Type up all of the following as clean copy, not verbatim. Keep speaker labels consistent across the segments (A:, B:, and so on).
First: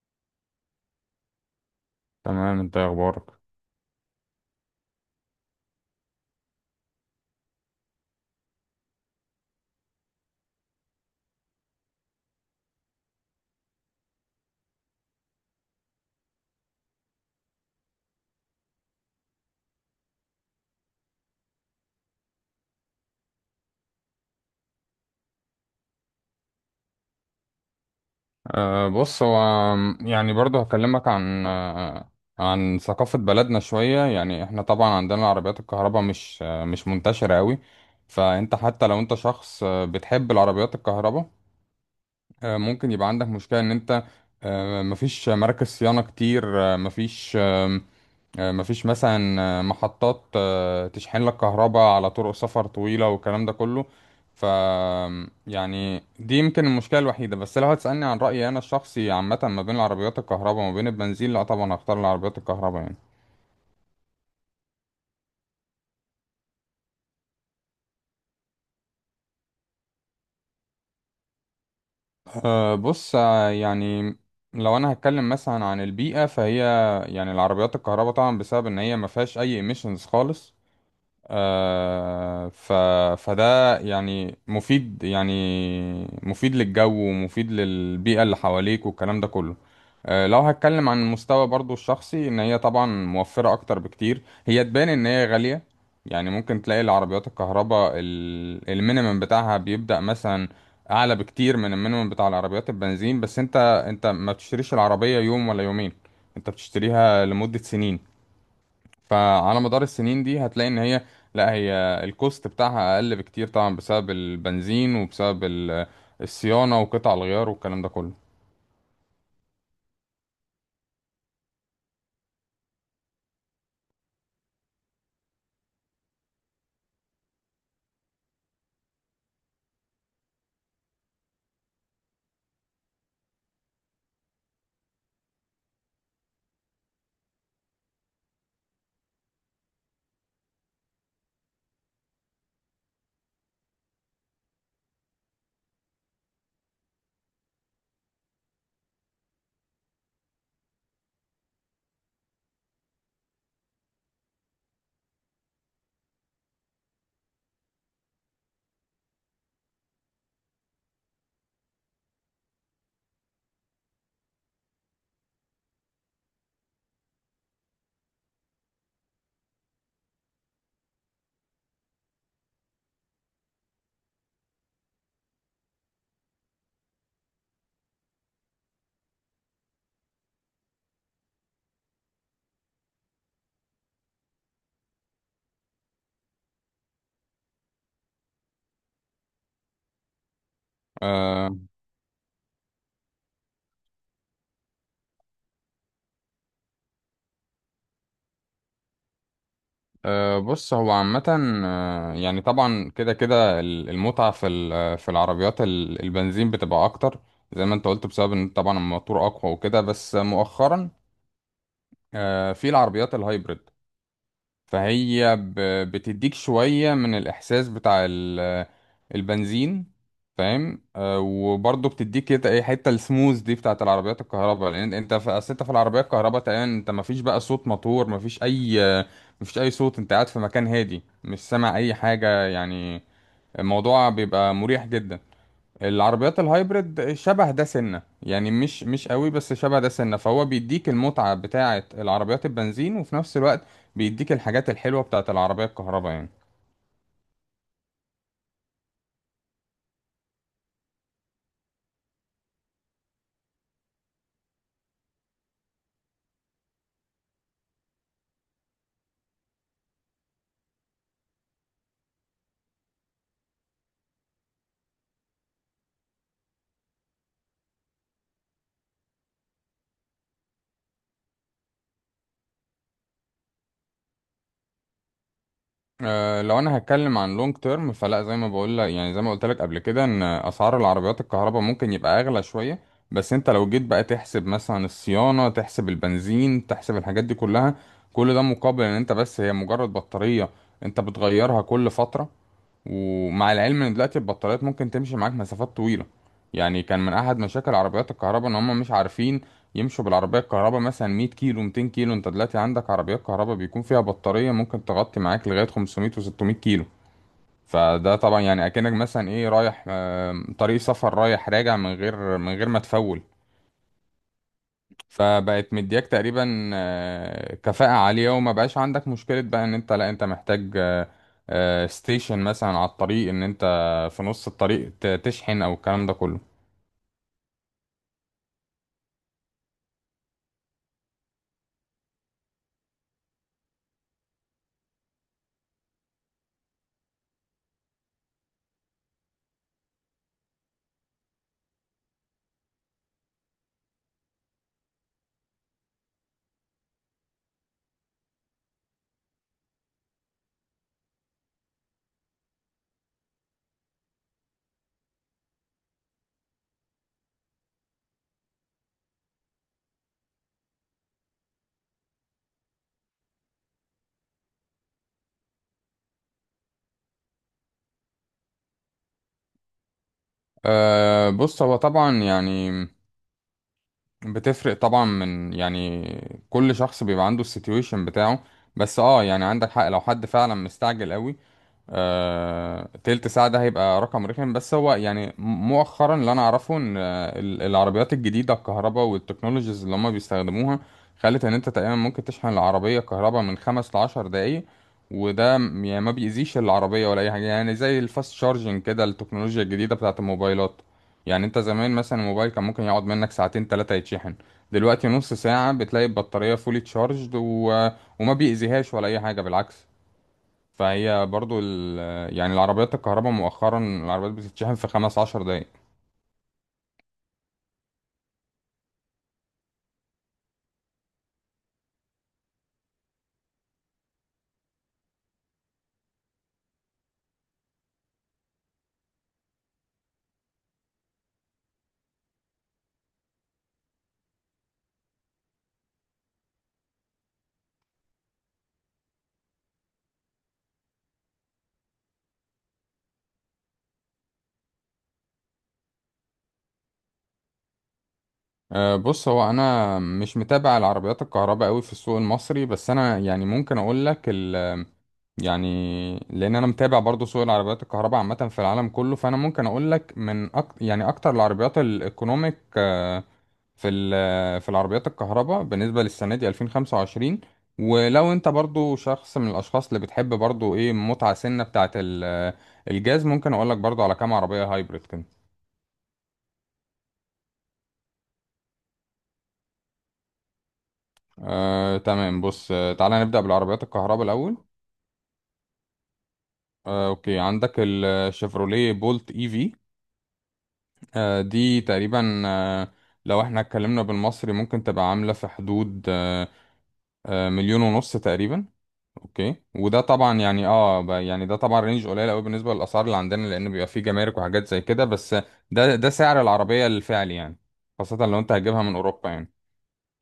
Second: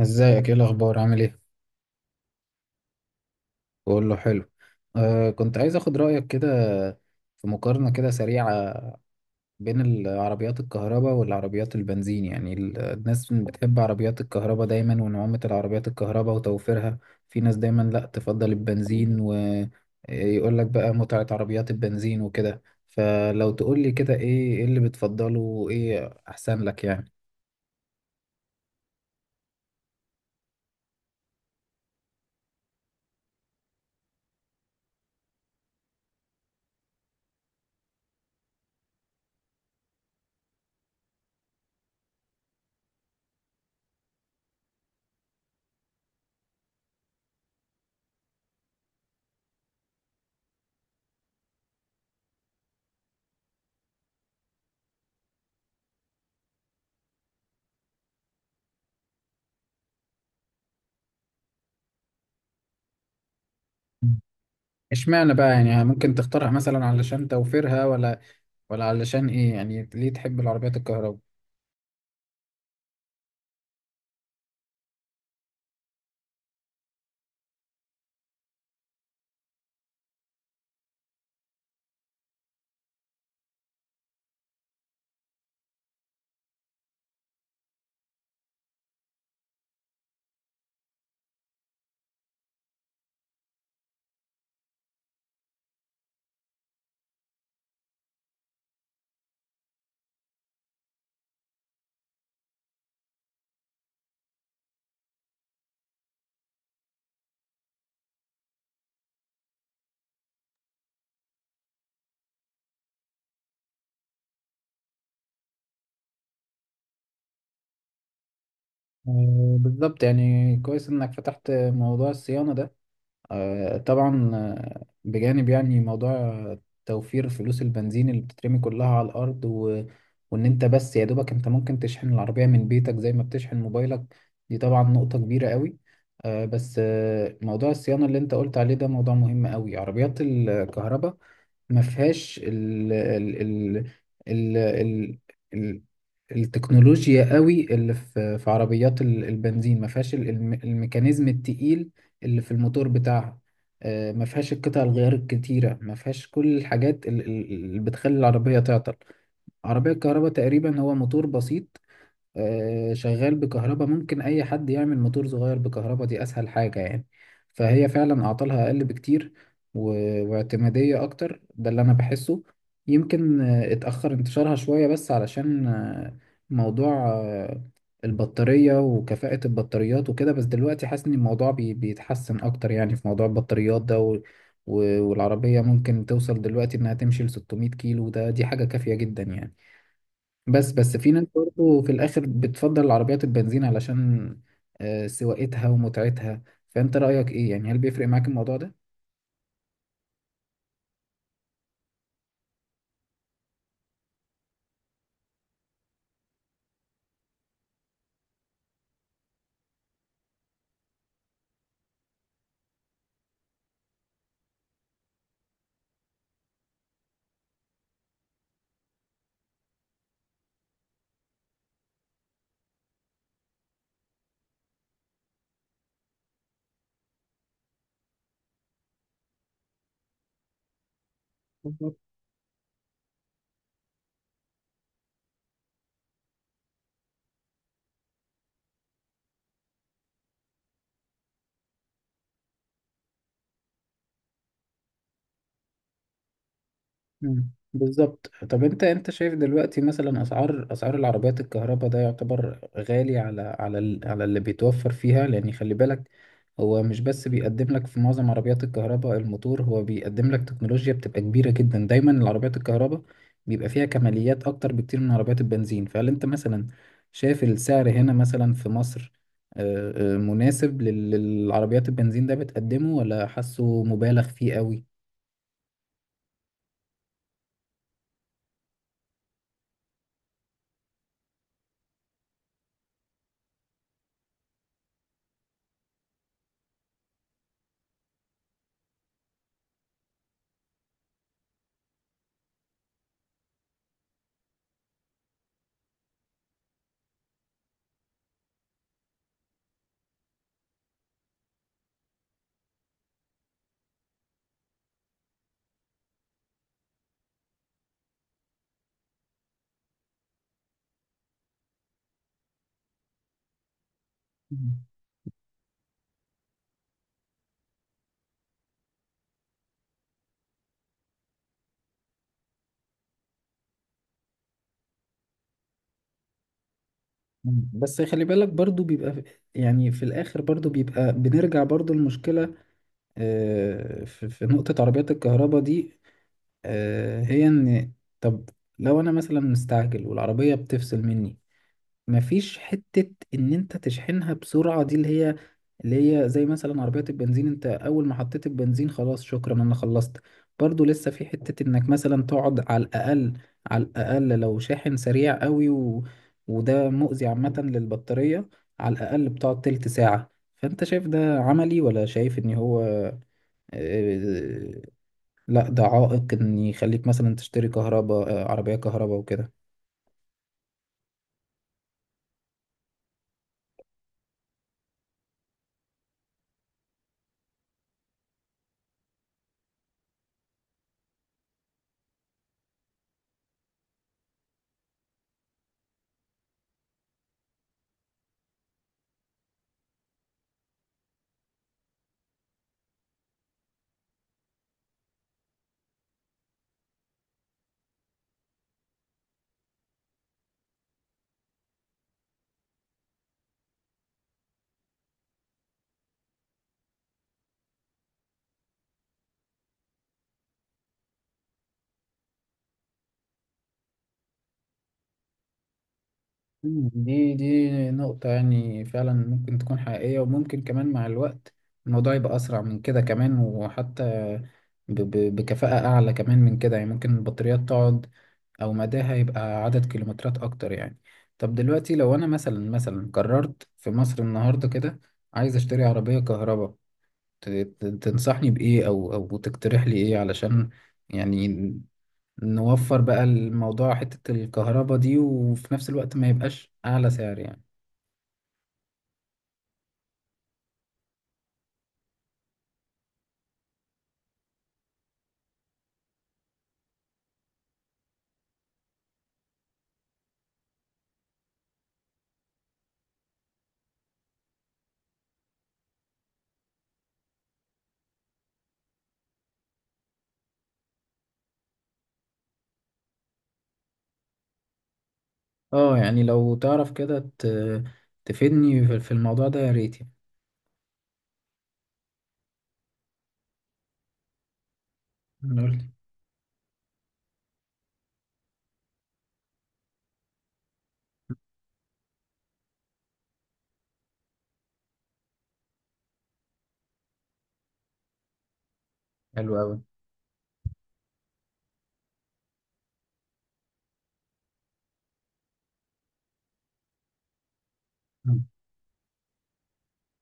A: ازيك؟ ايه الاخبار؟ عامل ايه؟
B: تمام، انت ايه اخبارك؟
A: بقول له حلو. كنت عايز اخد رايك كده في مقارنه كده سريعه بين العربيات الكهرباء والعربيات البنزين. يعني الناس بتحب عربيات الكهرباء دايما، ونعومه العربيات الكهرباء وتوفيرها. في ناس دايما لا تفضل البنزين، ويقول لك بقى متعه عربيات البنزين وكده. فلو تقول لي كده، ايه اللي بتفضله، وايه احسن لك يعني؟
B: بص، هو يعني برضو هكلمك عن ثقافة بلدنا شوية. يعني احنا طبعا عندنا عربيات الكهرباء مش منتشرة قوي. فانت حتى لو انت شخص بتحب العربيات الكهرباء، ممكن يبقى عندك مشكلة ان انت مفيش مراكز صيانة كتير. أه مفيش آه، مفيش مثلا محطات تشحن لك كهرباء على طرق سفر طويلة والكلام ده كله. ف يعني دي يمكن المشكلة الوحيدة. بس لو هتسألني عن رأيي أنا الشخصي، عامة ما بين العربيات الكهرباء وما بين البنزين، لا طبعا هختار العربيات الكهرباء يعني.
A: اشمعنى بقى؟ يعني ممكن تختارها مثلا علشان توفيرها، ولا علشان ايه؟ يعني ليه تحب العربيات الكهرباء؟
B: بص، يعني لو أنا هتكلم مثلا عن البيئة، فهي يعني العربيات الكهرباء طبعا بسبب إن هي ما فيهاش أي emissions خالص. آه، ف... فده يعني مفيد، يعني مفيد للجو ومفيد للبيئة اللي حواليك والكلام ده كله. لو هتكلم عن المستوى برضو الشخصي، ان هي طبعا موفرة اكتر بكتير. هي تبان ان هي غالية، يعني ممكن تلاقي العربيات الكهرباء المينيمم بتاعها بيبدأ مثلا اعلى بكتير من المينيمم بتاع العربيات البنزين. بس انت ما بتشتريش العربية يوم ولا يومين، انت بتشتريها لمدة سنين. فعلى مدار السنين دي هتلاقي ان هي لا هي الكوست بتاعها اقل بكتير طبعا بسبب البنزين وبسبب الصيانة وقطع الغيار والكلام ده كله.
A: بالظبط، يعني كويس انك فتحت موضوع الصيانة ده. طبعا، بجانب يعني موضوع توفير فلوس البنزين اللي بتترمي كلها على الارض، وان انت بس يا دوبك انت ممكن تشحن العربية من بيتك زي ما بتشحن موبايلك. دي طبعا نقطة كبيرة قوي. بس موضوع الصيانة اللي انت قلت عليه ده موضوع مهم قوي. عربيات الكهرباء ما فيهاش ال ال ال التكنولوجيا قوي اللي في عربيات البنزين. ما فيهاش الميكانيزم التقيل اللي في الموتور بتاعها. ما فيهاش القطع الغيار الكتيرة، ما فيهاش كل الحاجات اللي بتخلي العربية تعطل. عربية الكهرباء تقريبا هو موتور بسيط، شغال بكهرباء. ممكن اي حد يعمل موتور صغير بكهرباء، دي اسهل حاجة يعني. فهي فعلا اعطالها اقل بكتير، واعتمادية اكتر. ده اللي انا بحسه. يمكن اتأخر انتشارها شوية، بس علشان موضوع البطارية وكفاءة البطاريات وكده. بس دلوقتي حاسس ان الموضوع بيتحسن اكتر يعني في موضوع البطاريات ده، والعربية ممكن توصل دلوقتي انها تمشي ل 600 كيلو. دي حاجة كافية جدا يعني. بس بس، في ناس
B: أه
A: برضه في الآخر بتفضل العربيات البنزين علشان سواقتها ومتعتها. فأنت رأيك إيه يعني؟ هل بيفرق معاك الموضوع ده؟
B: أه بص، هو عامة يعني طبعا كده كده المتعة في في العربيات البنزين بتبقى أكتر، زي ما أنت قلت بسبب إن طبعا الموتور أقوى وكده. بس مؤخرا في العربيات الهايبريد، فهي بتديك شوية من الإحساس بتاع البنزين. فاهم؟ وبرضه بتديك كده ايه حتة السموز دي بتاعة العربيات الكهرباء، لأن انت في أصل انت في العربية الكهرباء تقريبا انت مفيش بقى صوت موتور، مفيش أي صوت. انت قاعد في مكان هادي، مش سامع أي حاجة يعني. الموضوع بيبقى مريح جدا. العربيات الهايبرد شبه ده سنة يعني مش قوي، بس شبه ده سنة. فهو بيديك المتعة بتاعة العربيات البنزين وفي نفس الوقت بيديك الحاجات الحلوة بتاعة العربية الكهرباء يعني.
A: مم. بالظبط. طب انت شايف دلوقتي، مثلا، اسعار العربيات الكهرباء ده يعتبر غالي على اللي بيتوفر فيها؟ لان خلي بالك، هو مش بس بيقدم لك في معظم عربيات الكهرباء الموتور، هو بيقدم لك تكنولوجيا بتبقى كبيرة جدا. دايما العربيات الكهرباء بيبقى فيها كماليات اكتر بكتير من عربيات البنزين. فهل انت مثلا شايف السعر هنا مثلا في مصر مناسب للعربيات البنزين ده بتقدمه، ولا حاسه مبالغ فيه قوي؟
B: لو انا هتكلم عن لونج تيرم، فلا. زي ما بقول لك، يعني زي ما قلت لك قبل كده، ان اسعار العربيات الكهرباء ممكن يبقى اغلى شوية. بس انت لو جيت بقى تحسب مثلا الصيانة، تحسب البنزين، تحسب الحاجات دي كلها، كل ده مقابل ان انت بس هي مجرد بطارية انت بتغيرها كل فترة. ومع العلم ان دلوقتي البطاريات ممكن تمشي معاك مسافات طويله. يعني كان من احد مشاكل عربيات الكهرباء ان هم مش عارفين يمشوا بالعربيه الكهرباء مثلا 100 كيلو 200 كيلو. انت دلوقتي عندك عربيات كهرباء بيكون فيها بطاريه ممكن تغطي معاك لغايه 500 و600 كيلو. فده طبعا يعني اكنك مثلا ايه رايح طريق سفر رايح راجع من غير ما تفول. فبقت مدياك تقريبا كفاءة عالية، وما بقاش عندك مشكلة بقى ان انت، لا انت محتاج ستيشن مثلا على الطريق ان انت في نص الطريق تشحن او الكلام ده كله.
A: مم. بس خلي بالك برضو بيبقى يعني في الآخر برضو بيبقى بنرجع برضو المشكلة. في نقطة عربيات الكهرباء دي، هي إن، طب، لو أنا مثلا مستعجل والعربية بتفصل مني، مفيش حتة ان انت تشحنها بسرعة، دي اللي هي زي مثلا عربية البنزين. انت اول ما حطيت البنزين خلاص شكرا انا خلصت. برضو لسه في حتة انك مثلا تقعد على الاقل، لو شاحن سريع قوي، وده مؤذي عامة للبطارية. على الاقل بتقعد تلت ساعة. فانت شايف ده عملي، ولا شايف ان هو آه، لا ده عائق ان يخليك مثلا تشتري كهرباء، عربية كهرباء وكده؟
B: بص، هو طبعا يعني بتفرق طبعا من، يعني كل شخص بيبقى عنده السيتويشن بتاعه. بس اه يعني عندك حق، لو حد فعلا مستعجل قوي، تلت ساعة ده هيبقى رقم رخم. بس هو يعني مؤخرا اللي أنا أعرفه إن العربيات الجديدة الكهرباء والتكنولوجيز اللي هما بيستخدموها خلت إن أنت تقريبا ممكن تشحن العربية كهرباء من خمس لعشر دقايق. وده يعني ما بيأذيش العربية ولا أي حاجة، يعني زي الفاست شارجنج كده، التكنولوجيا الجديدة بتاعة الموبايلات. يعني أنت زمان مثلا الموبايل كان ممكن يقعد منك ساعتين تلاتة يتشحن، دلوقتي نص ساعة بتلاقي البطارية فولي تشارجد، و... وما بيأذيهاش ولا أي حاجة، بالعكس. فهي برضو يعني العربيات الكهرباء مؤخرا العربيات بتتشحن في خمس عشر دقايق.
A: مم. دي نقطة يعني فعلا ممكن تكون حقيقية، وممكن كمان مع الوقت الموضوع يبقى أسرع من كده كمان، وحتى بكفاءة أعلى كمان من كده. يعني ممكن البطاريات تقعد، أو مداها يبقى عدد كيلومترات أكتر يعني. طب دلوقتي، لو أنا مثلا قررت في مصر النهاردة كده عايز أشتري عربية كهرباء، تنصحني بإيه أو تقترح لي إيه، علشان يعني نوفر بقى الموضوع حتة الكهرباء دي، وفي نفس الوقت ما يبقاش أعلى سعر يعني؟
B: بص، هو انا مش متابع العربيات الكهرباء قوي في السوق المصري. بس انا يعني ممكن اقول لك يعني لان انا متابع برضو سوق العربيات الكهرباء عامه في العالم كله. فانا ممكن اقول لك يعني اكتر العربيات الايكونوميك في في العربيات الكهرباء بالنسبة للسنة دي 2025. ولو انت برضو شخص من الاشخاص اللي بتحب برضو ايه متعة سنة بتاعة الجاز، ممكن اقول لك برضو على كام عربية هايبريد كده.
A: اه يعني لو تعرف كده تفيدني في الموضوع ده يا ريت.
B: تمام، بص، تعالى نبدأ بالعربيات الكهرباء الاول.
A: يعني قول لي.
B: اوكي، عندك الشيفروليه بولت اي في. آه دي تقريبا آه لو احنا اتكلمنا بالمصري ممكن تبقى عاملة في حدود مليون ونص تقريبا.
A: حلو
B: اوكي،
A: أوي.
B: وده طبعا يعني يعني ده طبعا رينج قليل قوي بالنسبه للاسعار اللي عندنا، لان بيبقى فيه جمارك وحاجات زي كده. بس ده سعر العربيه الفعلي يعني، خاصه لو
A: مم.
B: انت هتجيبها من اوروبا يعني.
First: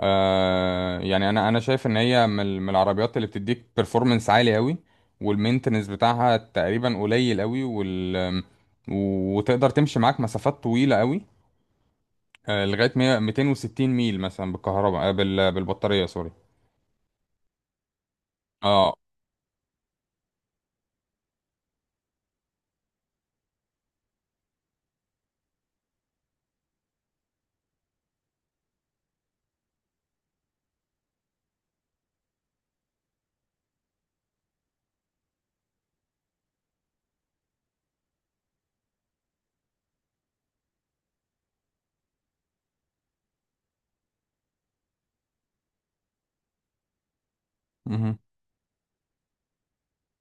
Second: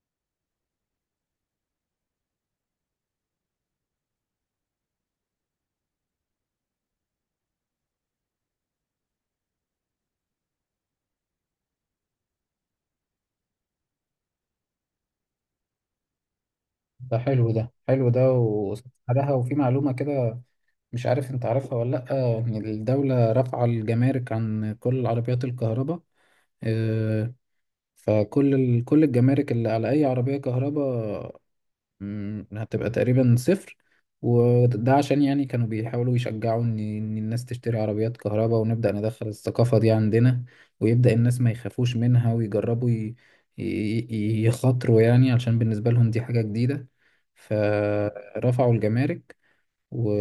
B: يعني انا شايف ان هي من العربيات اللي بتديك performance عالي قوي، والمينتنس بتاعها تقريبا قليل قوي، وتقدر تمشي معاك مسافات طويله قوي. لغايه 100 260 ميل مثلا بالكهرباء، بالبطاريه. سوري.
A: ده حلو، ده حلو، ده
B: اه
A: وسعرها. وفي معلومة كده، مش عارف انت عارفها ولا لأ، إن الدولة رافعة الجمارك عن كل العربيات الكهرباء. آه، فكل كل الجمارك اللي على أي عربية كهرباء هتبقى تقريبا صفر. وده عشان يعني كانوا بيحاولوا يشجعوا إن الناس تشتري عربيات كهرباء، ونبدأ ندخل الثقافة دي عندنا، ويبدأ الناس ما يخافوش منها ويجربوا ي- يخاطروا يعني، علشان بالنسبة لهم دي حاجة جديدة. فرفعوا الجمارك، و...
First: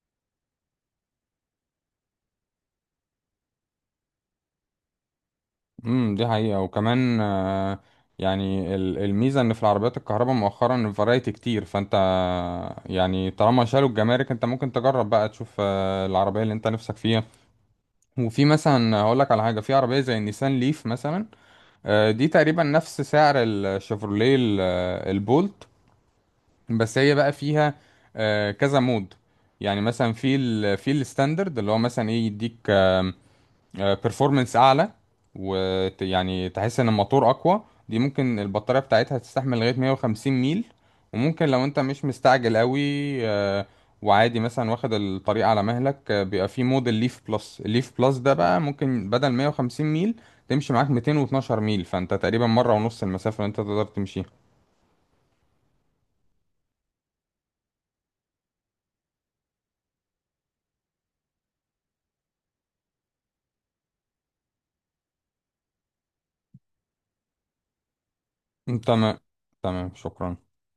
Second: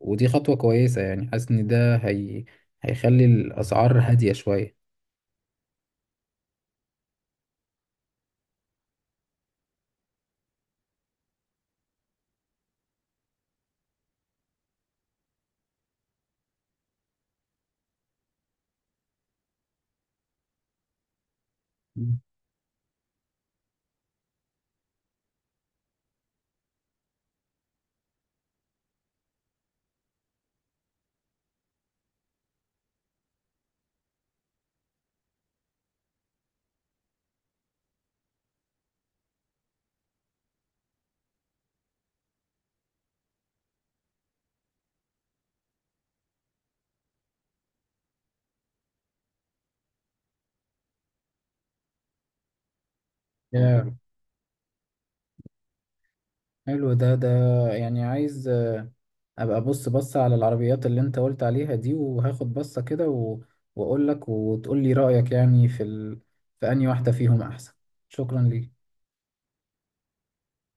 A: ودي خطوة كويسة يعني. حاسس ان هيخلي الأسعار هادية شوية.
B: دي حقيقة. وكمان يعني الميزة ان في العربيات الكهرباء مؤخرا الفرايتي كتير. فانت يعني طالما شالوا الجمارك، انت ممكن تجرب بقى تشوف العربية اللي انت نفسك فيها. وفي مثلا هقول لك على حاجة، في عربية زي النيسان ليف مثلا.
A: مم.
B: دي تقريبا نفس سعر الشيفروليه البولت. بس هي بقى فيها كذا مود. يعني مثلا في ال في الستاندرد، اللي هو مثلا ايه يديك بيرفورمانس اعلى، ويعني تحس ان الموتور اقوى. دي ممكن البطارية بتاعتها تستحمل لغاية 150 ميل. وممكن لو انت مش مستعجل قوي، آه، وعادي مثلا واخد الطريق على مهلك، بيبقى في موديل ليف بلس. الليف بلس ده بقى ممكن بدل 150 ميل تمشي معاك 212 ميل، فانت تقريبا مرة ونص المسافة اللي انت تقدر
A: يا
B: تمشيها.
A: حلو ده، يعني عايز ابقى بص بص على العربيات اللي انت قلت عليها دي، وهاخد بصة كده، واقول لك، وتقول لي رأيك، يعني في في انهي واحدة فيهم احسن. شكرا ليك.
B: تمام. تمام، شكرا.